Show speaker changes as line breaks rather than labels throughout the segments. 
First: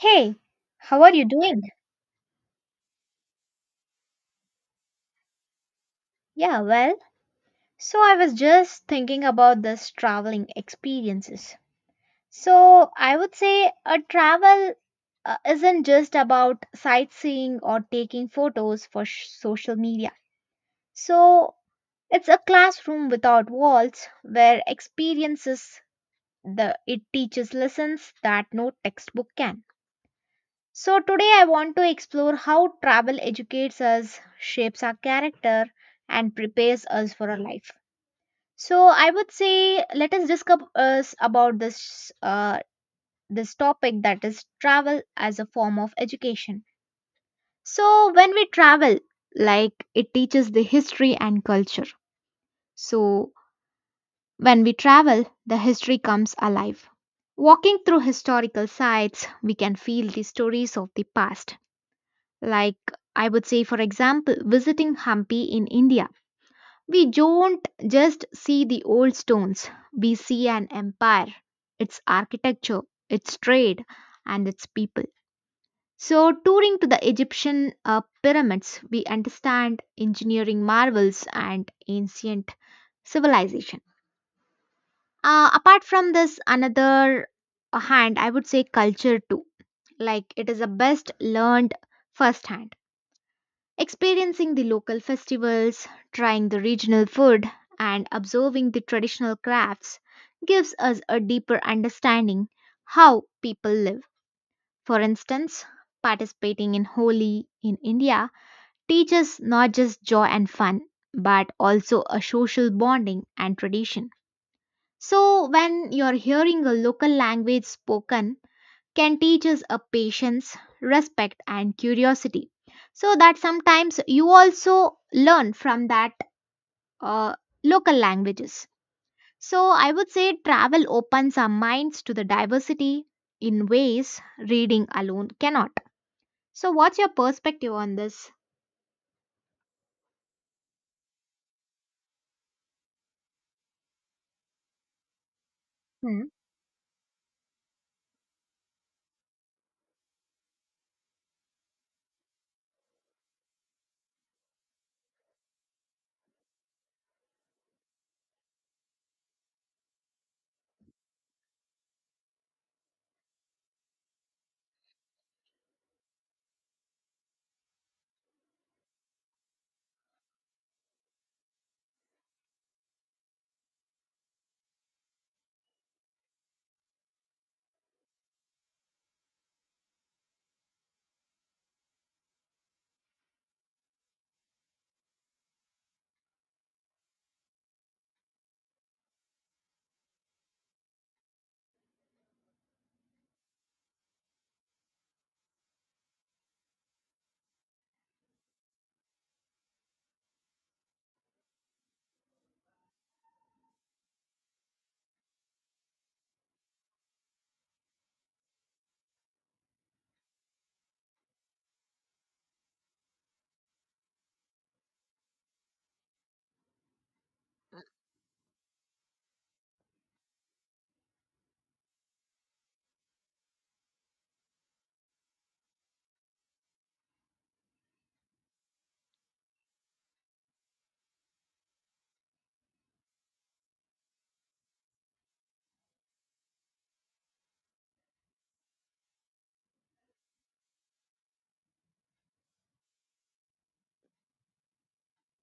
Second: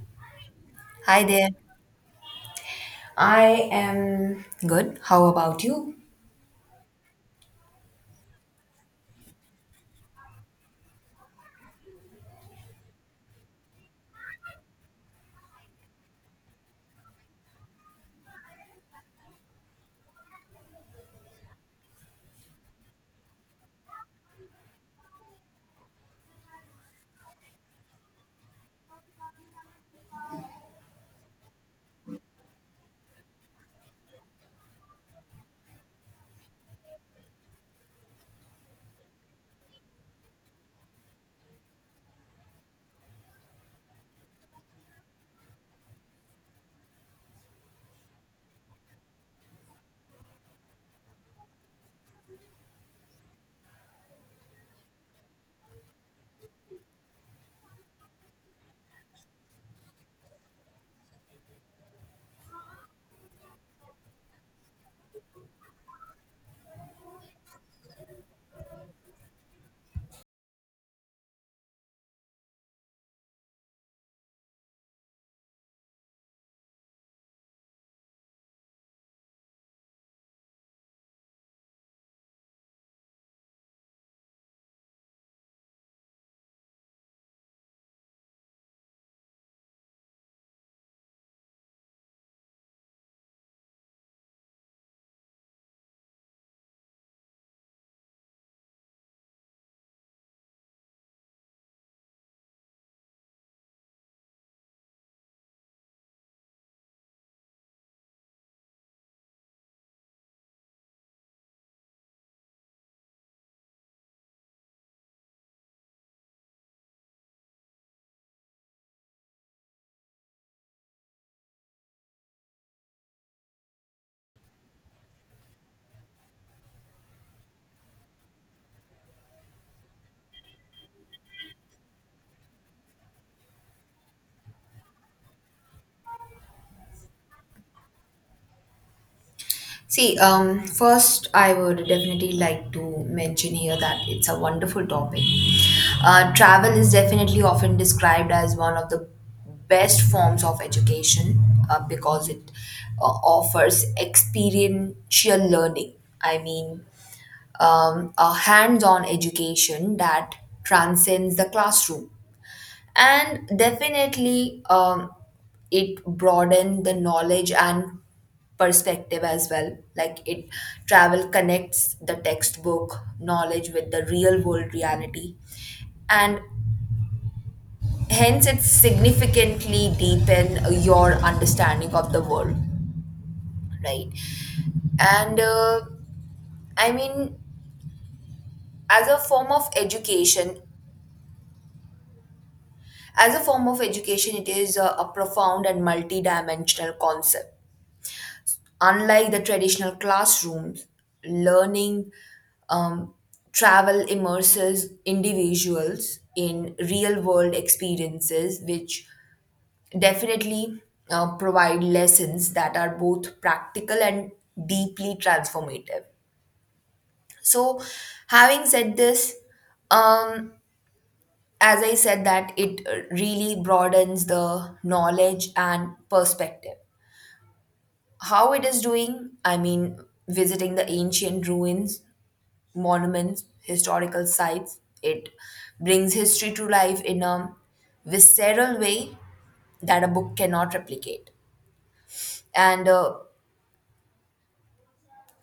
Hey, how are
Hi
you
there.
doing?
I am good. How about you?
Yeah, well, so I was just thinking about this traveling experiences. So I would say a travel isn't just about sightseeing or taking photos for social media. So it's a classroom without walls where experiences the it teaches lessons that no textbook can. So, today I want to explore how travel educates us, shapes our character, and prepares us for our life. So, I would say let us discuss about this topic, that is travel as a form of education. So, when we travel, like it teaches the history and culture. So, when we travel, the history comes alive. Walking through historical sites, we can feel the stories of the past. Like, I would say, for example, visiting Hampi in India. We don't just see the old stones, we see an empire, its architecture, its trade, and its people. So, touring to the Egyptian pyramids, we understand engineering marvels and ancient civilization. Apart from this, another hand, I would say culture too. Like, it is the best learned firsthand. Experiencing the local festivals, trying the regional food, and observing the traditional crafts gives us a deeper understanding how people live. For instance, participating in Holi in India teaches not just joy and fun, but also a social bonding and tradition. So, when you're hearing a local language spoken, can teach us a patience, respect, and curiosity. So that sometimes you also learn from that uh, local languages. So I would say travel opens our minds to the diversity in ways reading alone cannot. So what's your perspective on this?
See, first, I would definitely like to mention here that it's a wonderful topic.
Hmm.
Travel is definitely often described as one of the best forms of education because it offers experiential learning. I mean, a hands on education that transcends the classroom. And definitely, it broadened the knowledge and perspective as well, like it travel connects the textbook knowledge with the real world reality, and hence it significantly deepen your understanding of the world, right? And I mean, as a form of education as a form of education it is a profound and multidimensional concept. Unlike the traditional classrooms, learning, um, travel immerses individuals in real world experiences, which definitely provide lessons that are both practical and deeply transformative. So, having said this, um, as I said, that it really broadens the knowledge and perspective. How it is doing, I mean, visiting the ancient ruins, monuments, historical sites. It brings history to life in a visceral way that a book cannot replicate. And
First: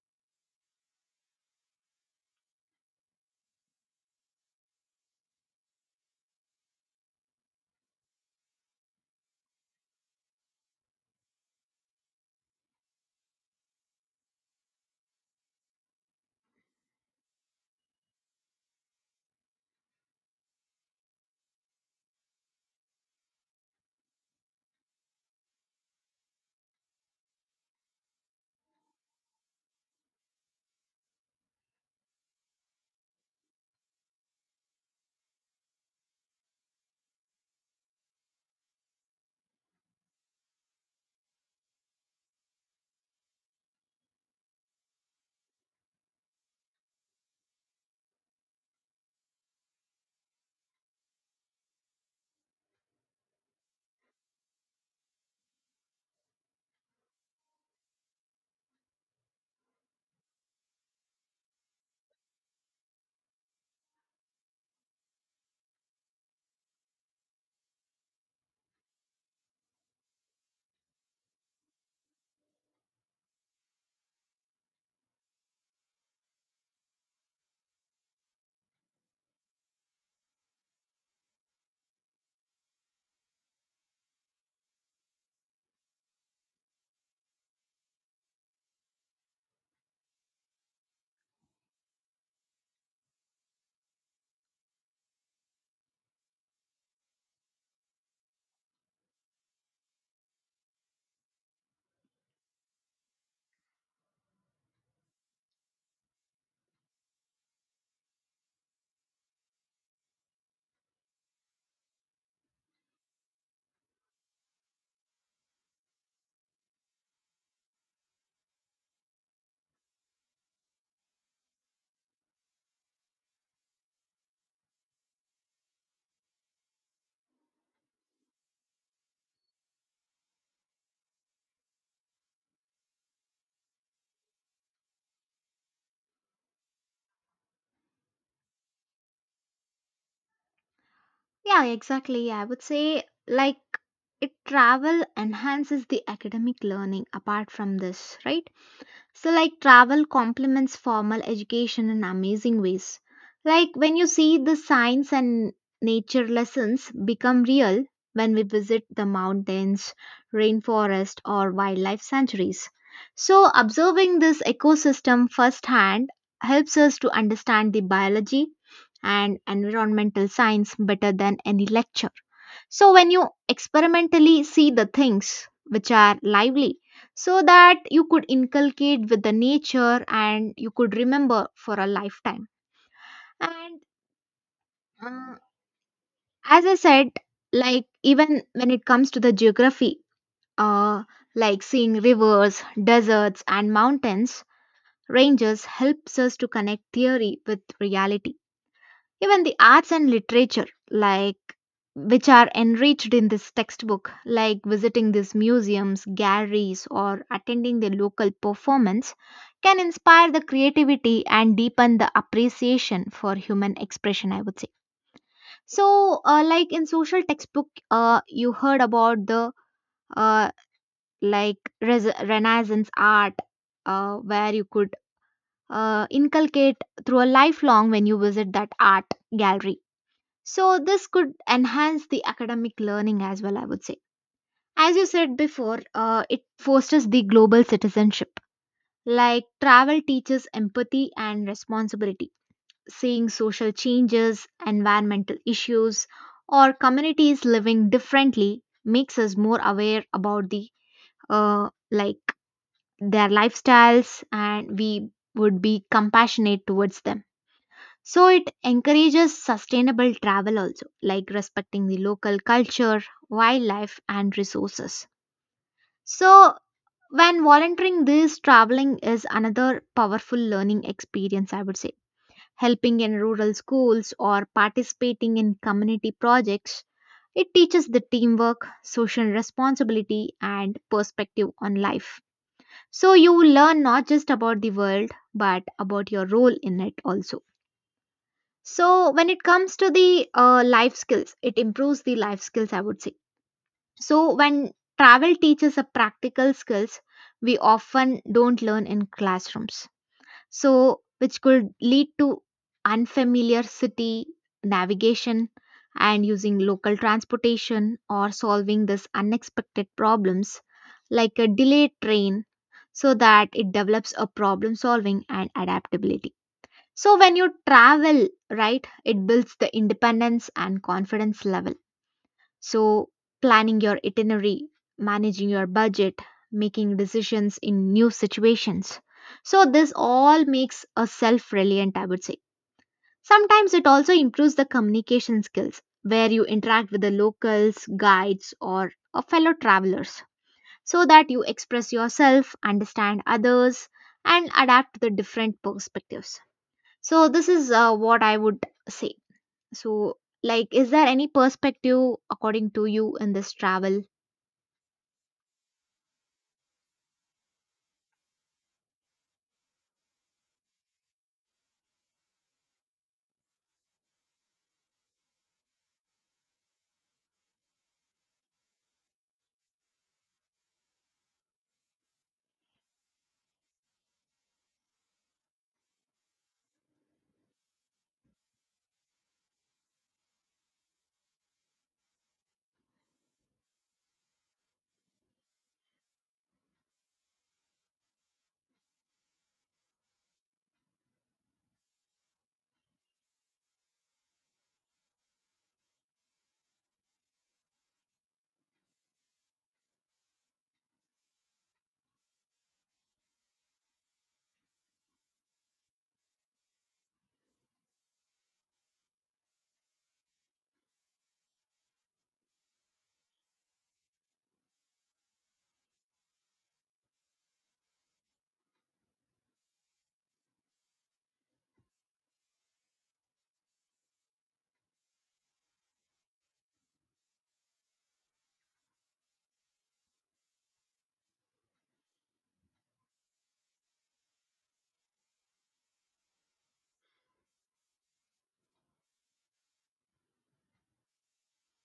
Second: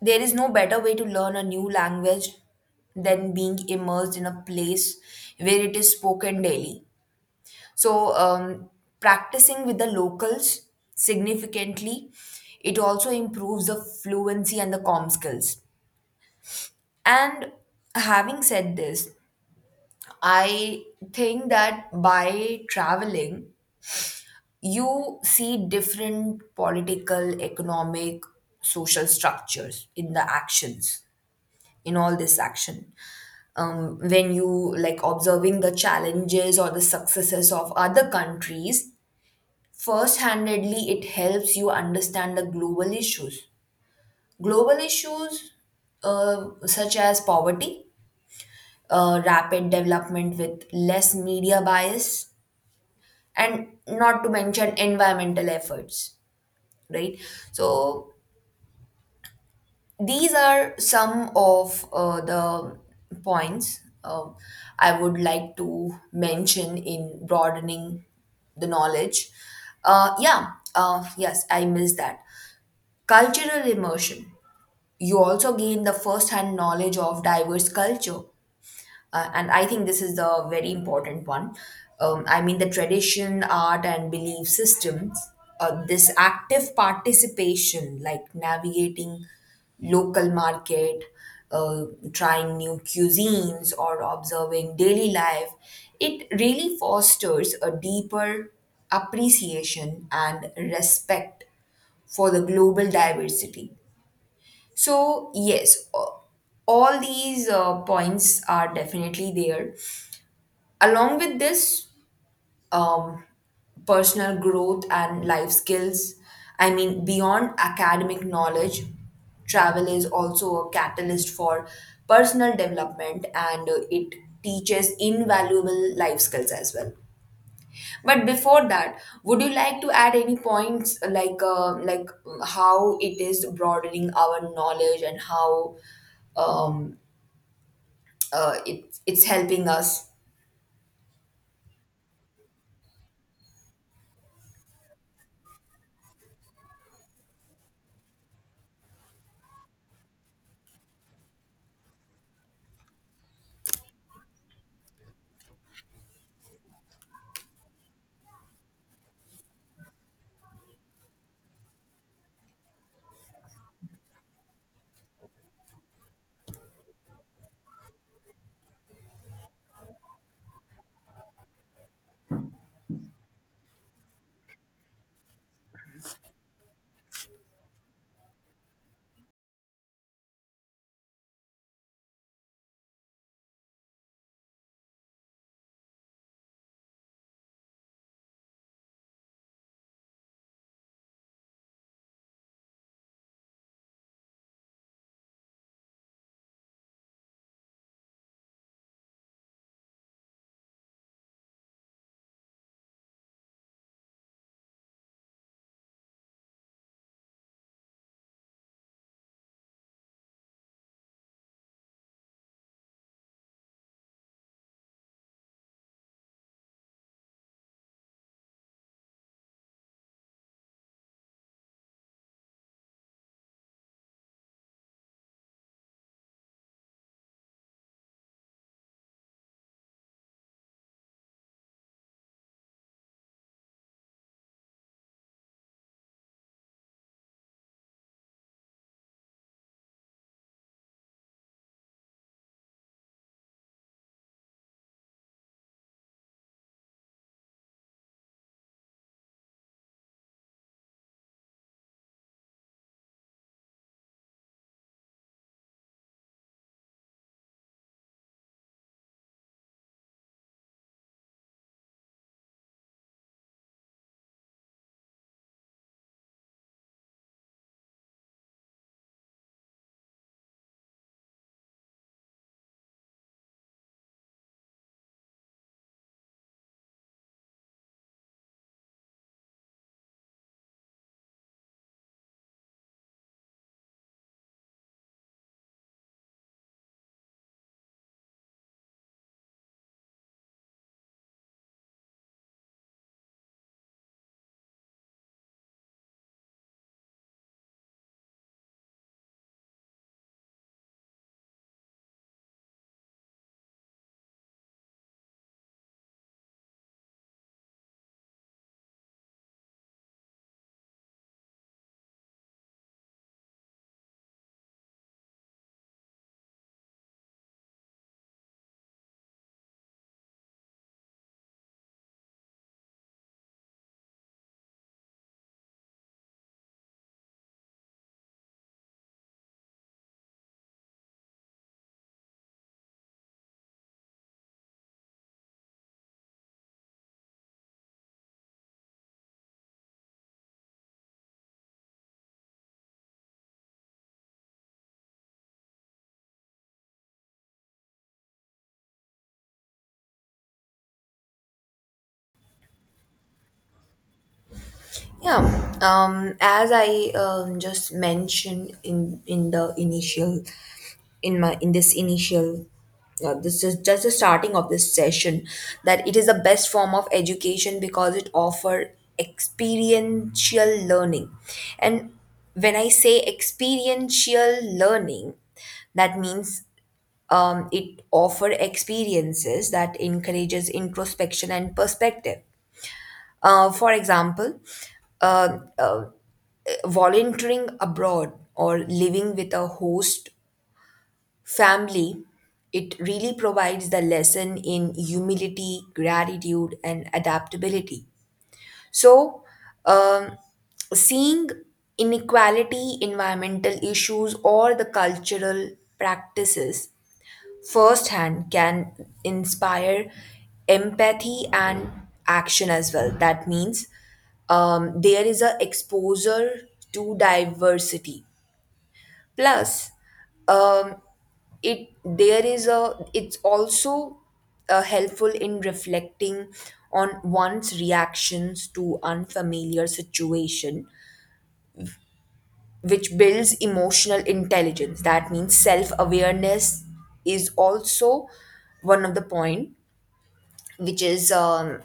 there is no better way to learn a new language than being immersed in a place where it is spoken daily. So, practicing with the locals significantly, it also improves the fluency and the com skills. And having said this, I think that by traveling, you see different political, economic, social structures in the actions, in all this action. When you, like, observing the challenges or the successes of other countries, first handedly, it helps you understand the global issues. Global issues such as poverty, rapid development with less media bias, and not to mention environmental efforts, right? So these are some of the points I would like to mention in broadening the knowledge. uh, yeah yes, I missed that, cultural immersion. You also gain the first hand knowledge of diverse culture, and I think this is the very important one. I mean, the tradition, art, and belief systems, this active participation, like navigating local market, uh, trying new cuisines, or observing daily life, it really fosters a deeper appreciation and respect for the global diversity. So, yes, all these points are definitely there. Along with this, um, personal growth and life skills, I mean, beyond academic knowledge, travel is also a catalyst for personal development, and it teaches invaluable life skills as well. But before that, would you like to add any points, like, how it is broadening our knowledge and how um, it's helping us?
Yeah, exactly. I would say like it travel enhances the academic learning apart from this, right? So, like, travel complements formal education in amazing ways. Like, when you see the science and nature lessons become real when we visit the mountains, rainforest, or wildlife sanctuaries. So, observing this ecosystem firsthand helps us to understand the biology and environmental science better than any lecture. So, when you experimentally see the things which are lively, so that you could inculcate with the nature and you could remember for a lifetime. And uh, as I said, like, even when it comes to the geography, uh, like seeing rivers, deserts, and mountains ranges helps us to connect theory with reality. Even the arts and literature, like, which are enriched in this textbook, like visiting these museums, galleries, or attending the local performance, can inspire the creativity and deepen the appreciation for human expression, I would say. So, like in social textbook, you heard about the uh, like Renaissance art, where you could inculcate through a lifelong when you visit that art gallery, so, this could enhance the academic learning as well, I would say. As you said before, it fosters the global citizenship. Like travel teaches empathy and responsibility, seeing social changes, environmental issues, or communities living differently makes us more aware about the uh, like their lifestyles and we would be compassionate towards them. So it encourages sustainable travel also, like respecting the local culture, wildlife, and resources. So when volunteering, this traveling is another powerful learning experience, I would say. Helping in rural schools or participating in community projects, it teaches the teamwork, social responsibility, and perspective on life. So you learn not just about the world, but about your role in it also. So when it comes to the life skills, it improves the life skills, I would say. So when travel teaches a practical skills, we often don't learn in classrooms. So which could lead to unfamiliar city navigation and using local transportation or solving this unexpected problems like a delayed train, so that it develops a problem solving and adaptability. So when you travel, right, it builds the independence and confidence level. So planning your itinerary, managing your budget, making decisions in new situations. So this all makes a self-reliant, I would say. Sometimes it also improves the communication skills where you interact with the locals, guides, or fellow travelers so that you express yourself, understand others, and adapt to the different perspectives. So this is what I would say. So, like, is there any perspective according to you in this travel?
Yeah, as I just mentioned in the initial, in my in this initial, this is just the starting of this session, that it is the best form of education because it offers experiential learning, and when I say experiential learning, that means it offers experiences that encourages introspection and perspective. For example, uh, uh, volunteering abroad or living with a host family, it really provides the lesson in humility, gratitude, and adaptability. So, um, seeing inequality, environmental issues, or the cultural practices firsthand can inspire empathy and action as well. That means there is a exposure to diversity. Plus, um, it there is a it's also helpful in reflecting on one's reactions to unfamiliar situation, which builds emotional intelligence. That means self awareness is also one of the point which is,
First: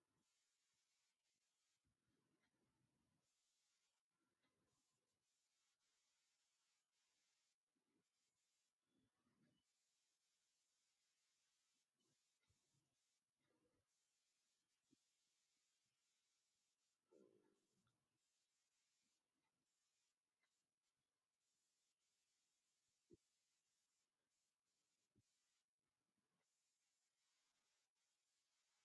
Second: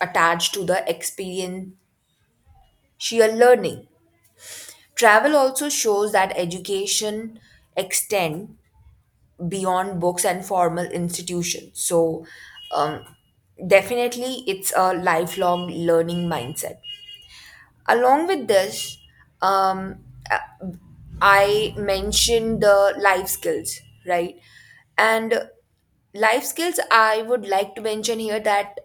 attached to the experiential learning. Travel also shows that education extend beyond books and formal institutions. So, um, definitely, it's a lifelong learning mindset. Along with this, um, uh, I mentioned the life skills, right? And life skills, I would like to mention here that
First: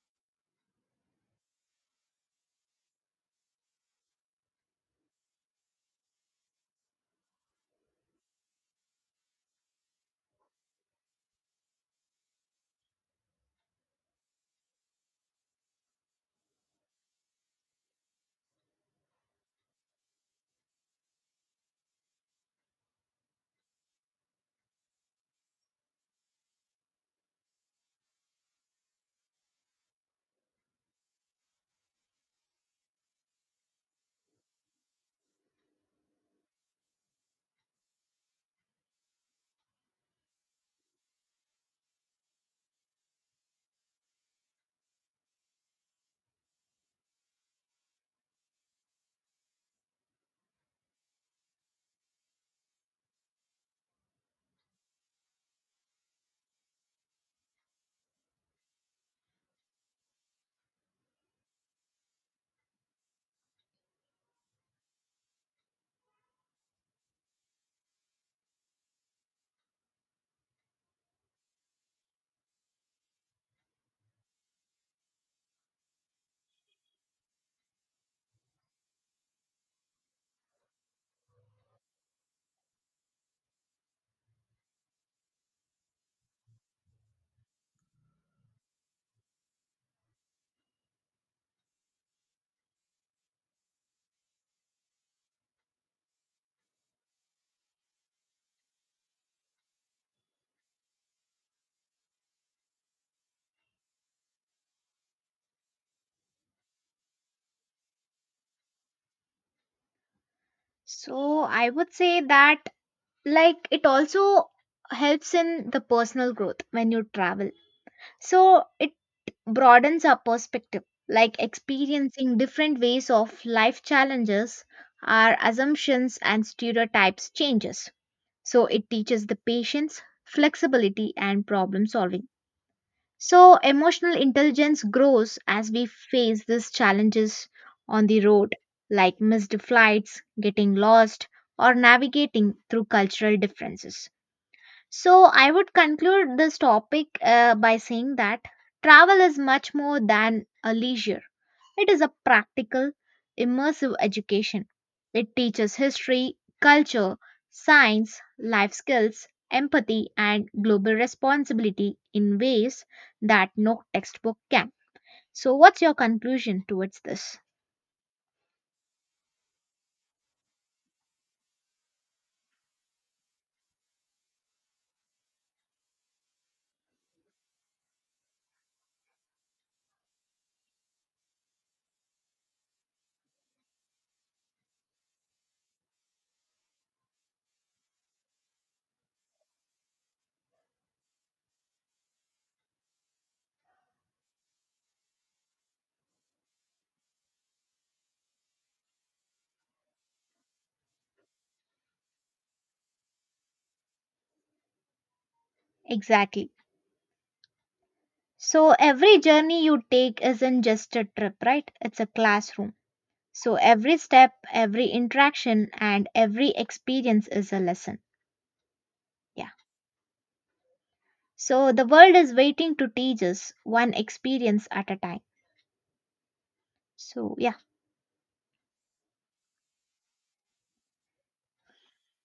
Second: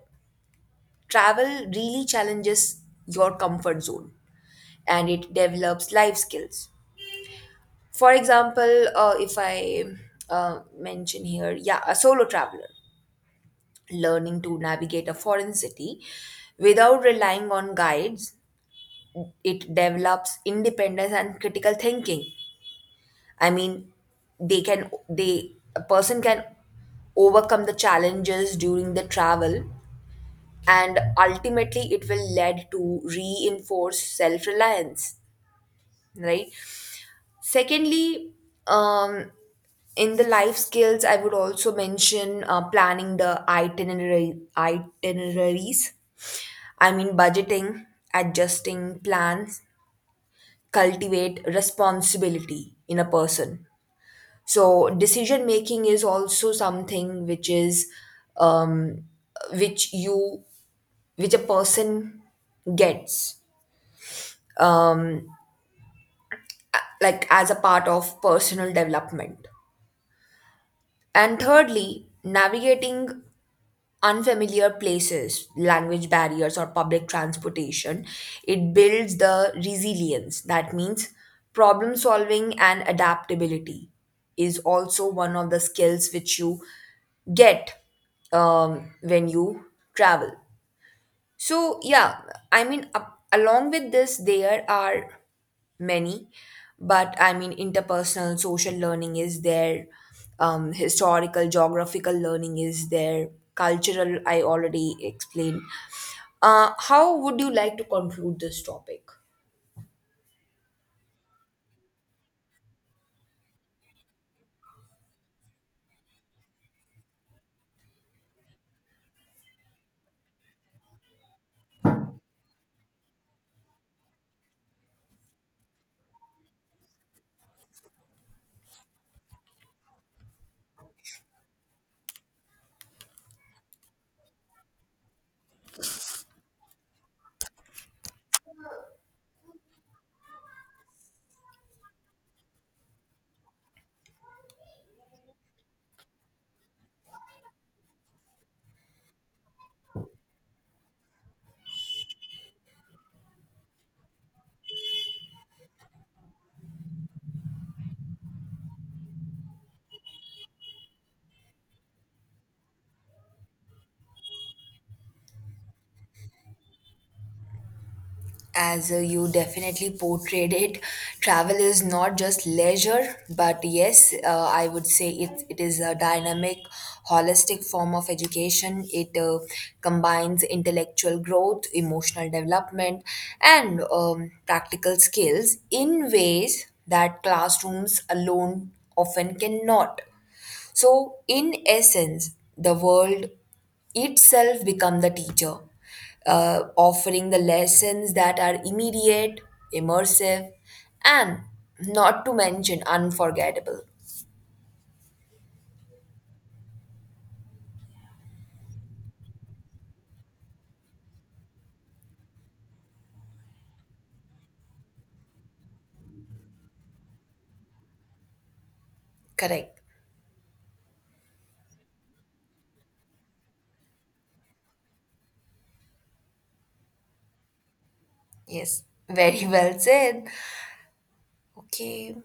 travel really challenges your comfort zone and it develops life skills. For example, if I mention here, yeah, a solo traveler learning to navigate a foreign city without relying on guides, it develops independence and critical thinking. I mean, they can they a person can overcome the challenges during the travel, and ultimately it will lead to reinforce self-reliance, right? Secondly, um in the life skills I would also mention planning the itinerary itineraries. I mean, budgeting, adjusting plans, cultivate responsibility in a person. So, decision making is also something which is, um, which you, which a person gets, um, like as a part of personal development. And thirdly, navigating unfamiliar places, language barriers, or public transportation, it builds the resilience. That means problem solving and adaptability is also one of the skills which you get when you travel. So, yeah, I mean, along with this, there are many, but I mean, interpersonal social learning is there, historical, geographical learning is there, cultural, I already explained. How would you like to conclude this topic?
So I would say that like it also helps in the personal growth when you travel. So it broadens our perspective, like experiencing different ways of life challenges, our assumptions and stereotypes changes. So it teaches the patience, flexibility, and problem solving. So, emotional intelligence grows as we face these challenges on the road, like missed flights, getting lost, or navigating through cultural differences. So, I would conclude this topic by saying that travel is much more than a leisure, it is a practical, immersive education. It teaches history, culture, science, life skills, empathy, and global responsibility in ways that no textbook can. So, what's your conclusion towards this?
As you definitely portrayed it, travel is not just leisure, but yes, I would say it is a dynamic, holistic form of education. It combines intellectual growth, emotional development, and practical skills in ways that classrooms alone often cannot. So, in essence, the world itself become the teacher, offering the lessons that are immediate, immersive, and not to mention unforgettable.
Exactly. So, every journey you take isn't just a trip, right? It's a classroom. So, every step, every interaction, and every experience is a lesson. Yeah.
Correct.
So the world is waiting to teach us one experience at a time. So, yeah.
Yes. Very well said. Okay.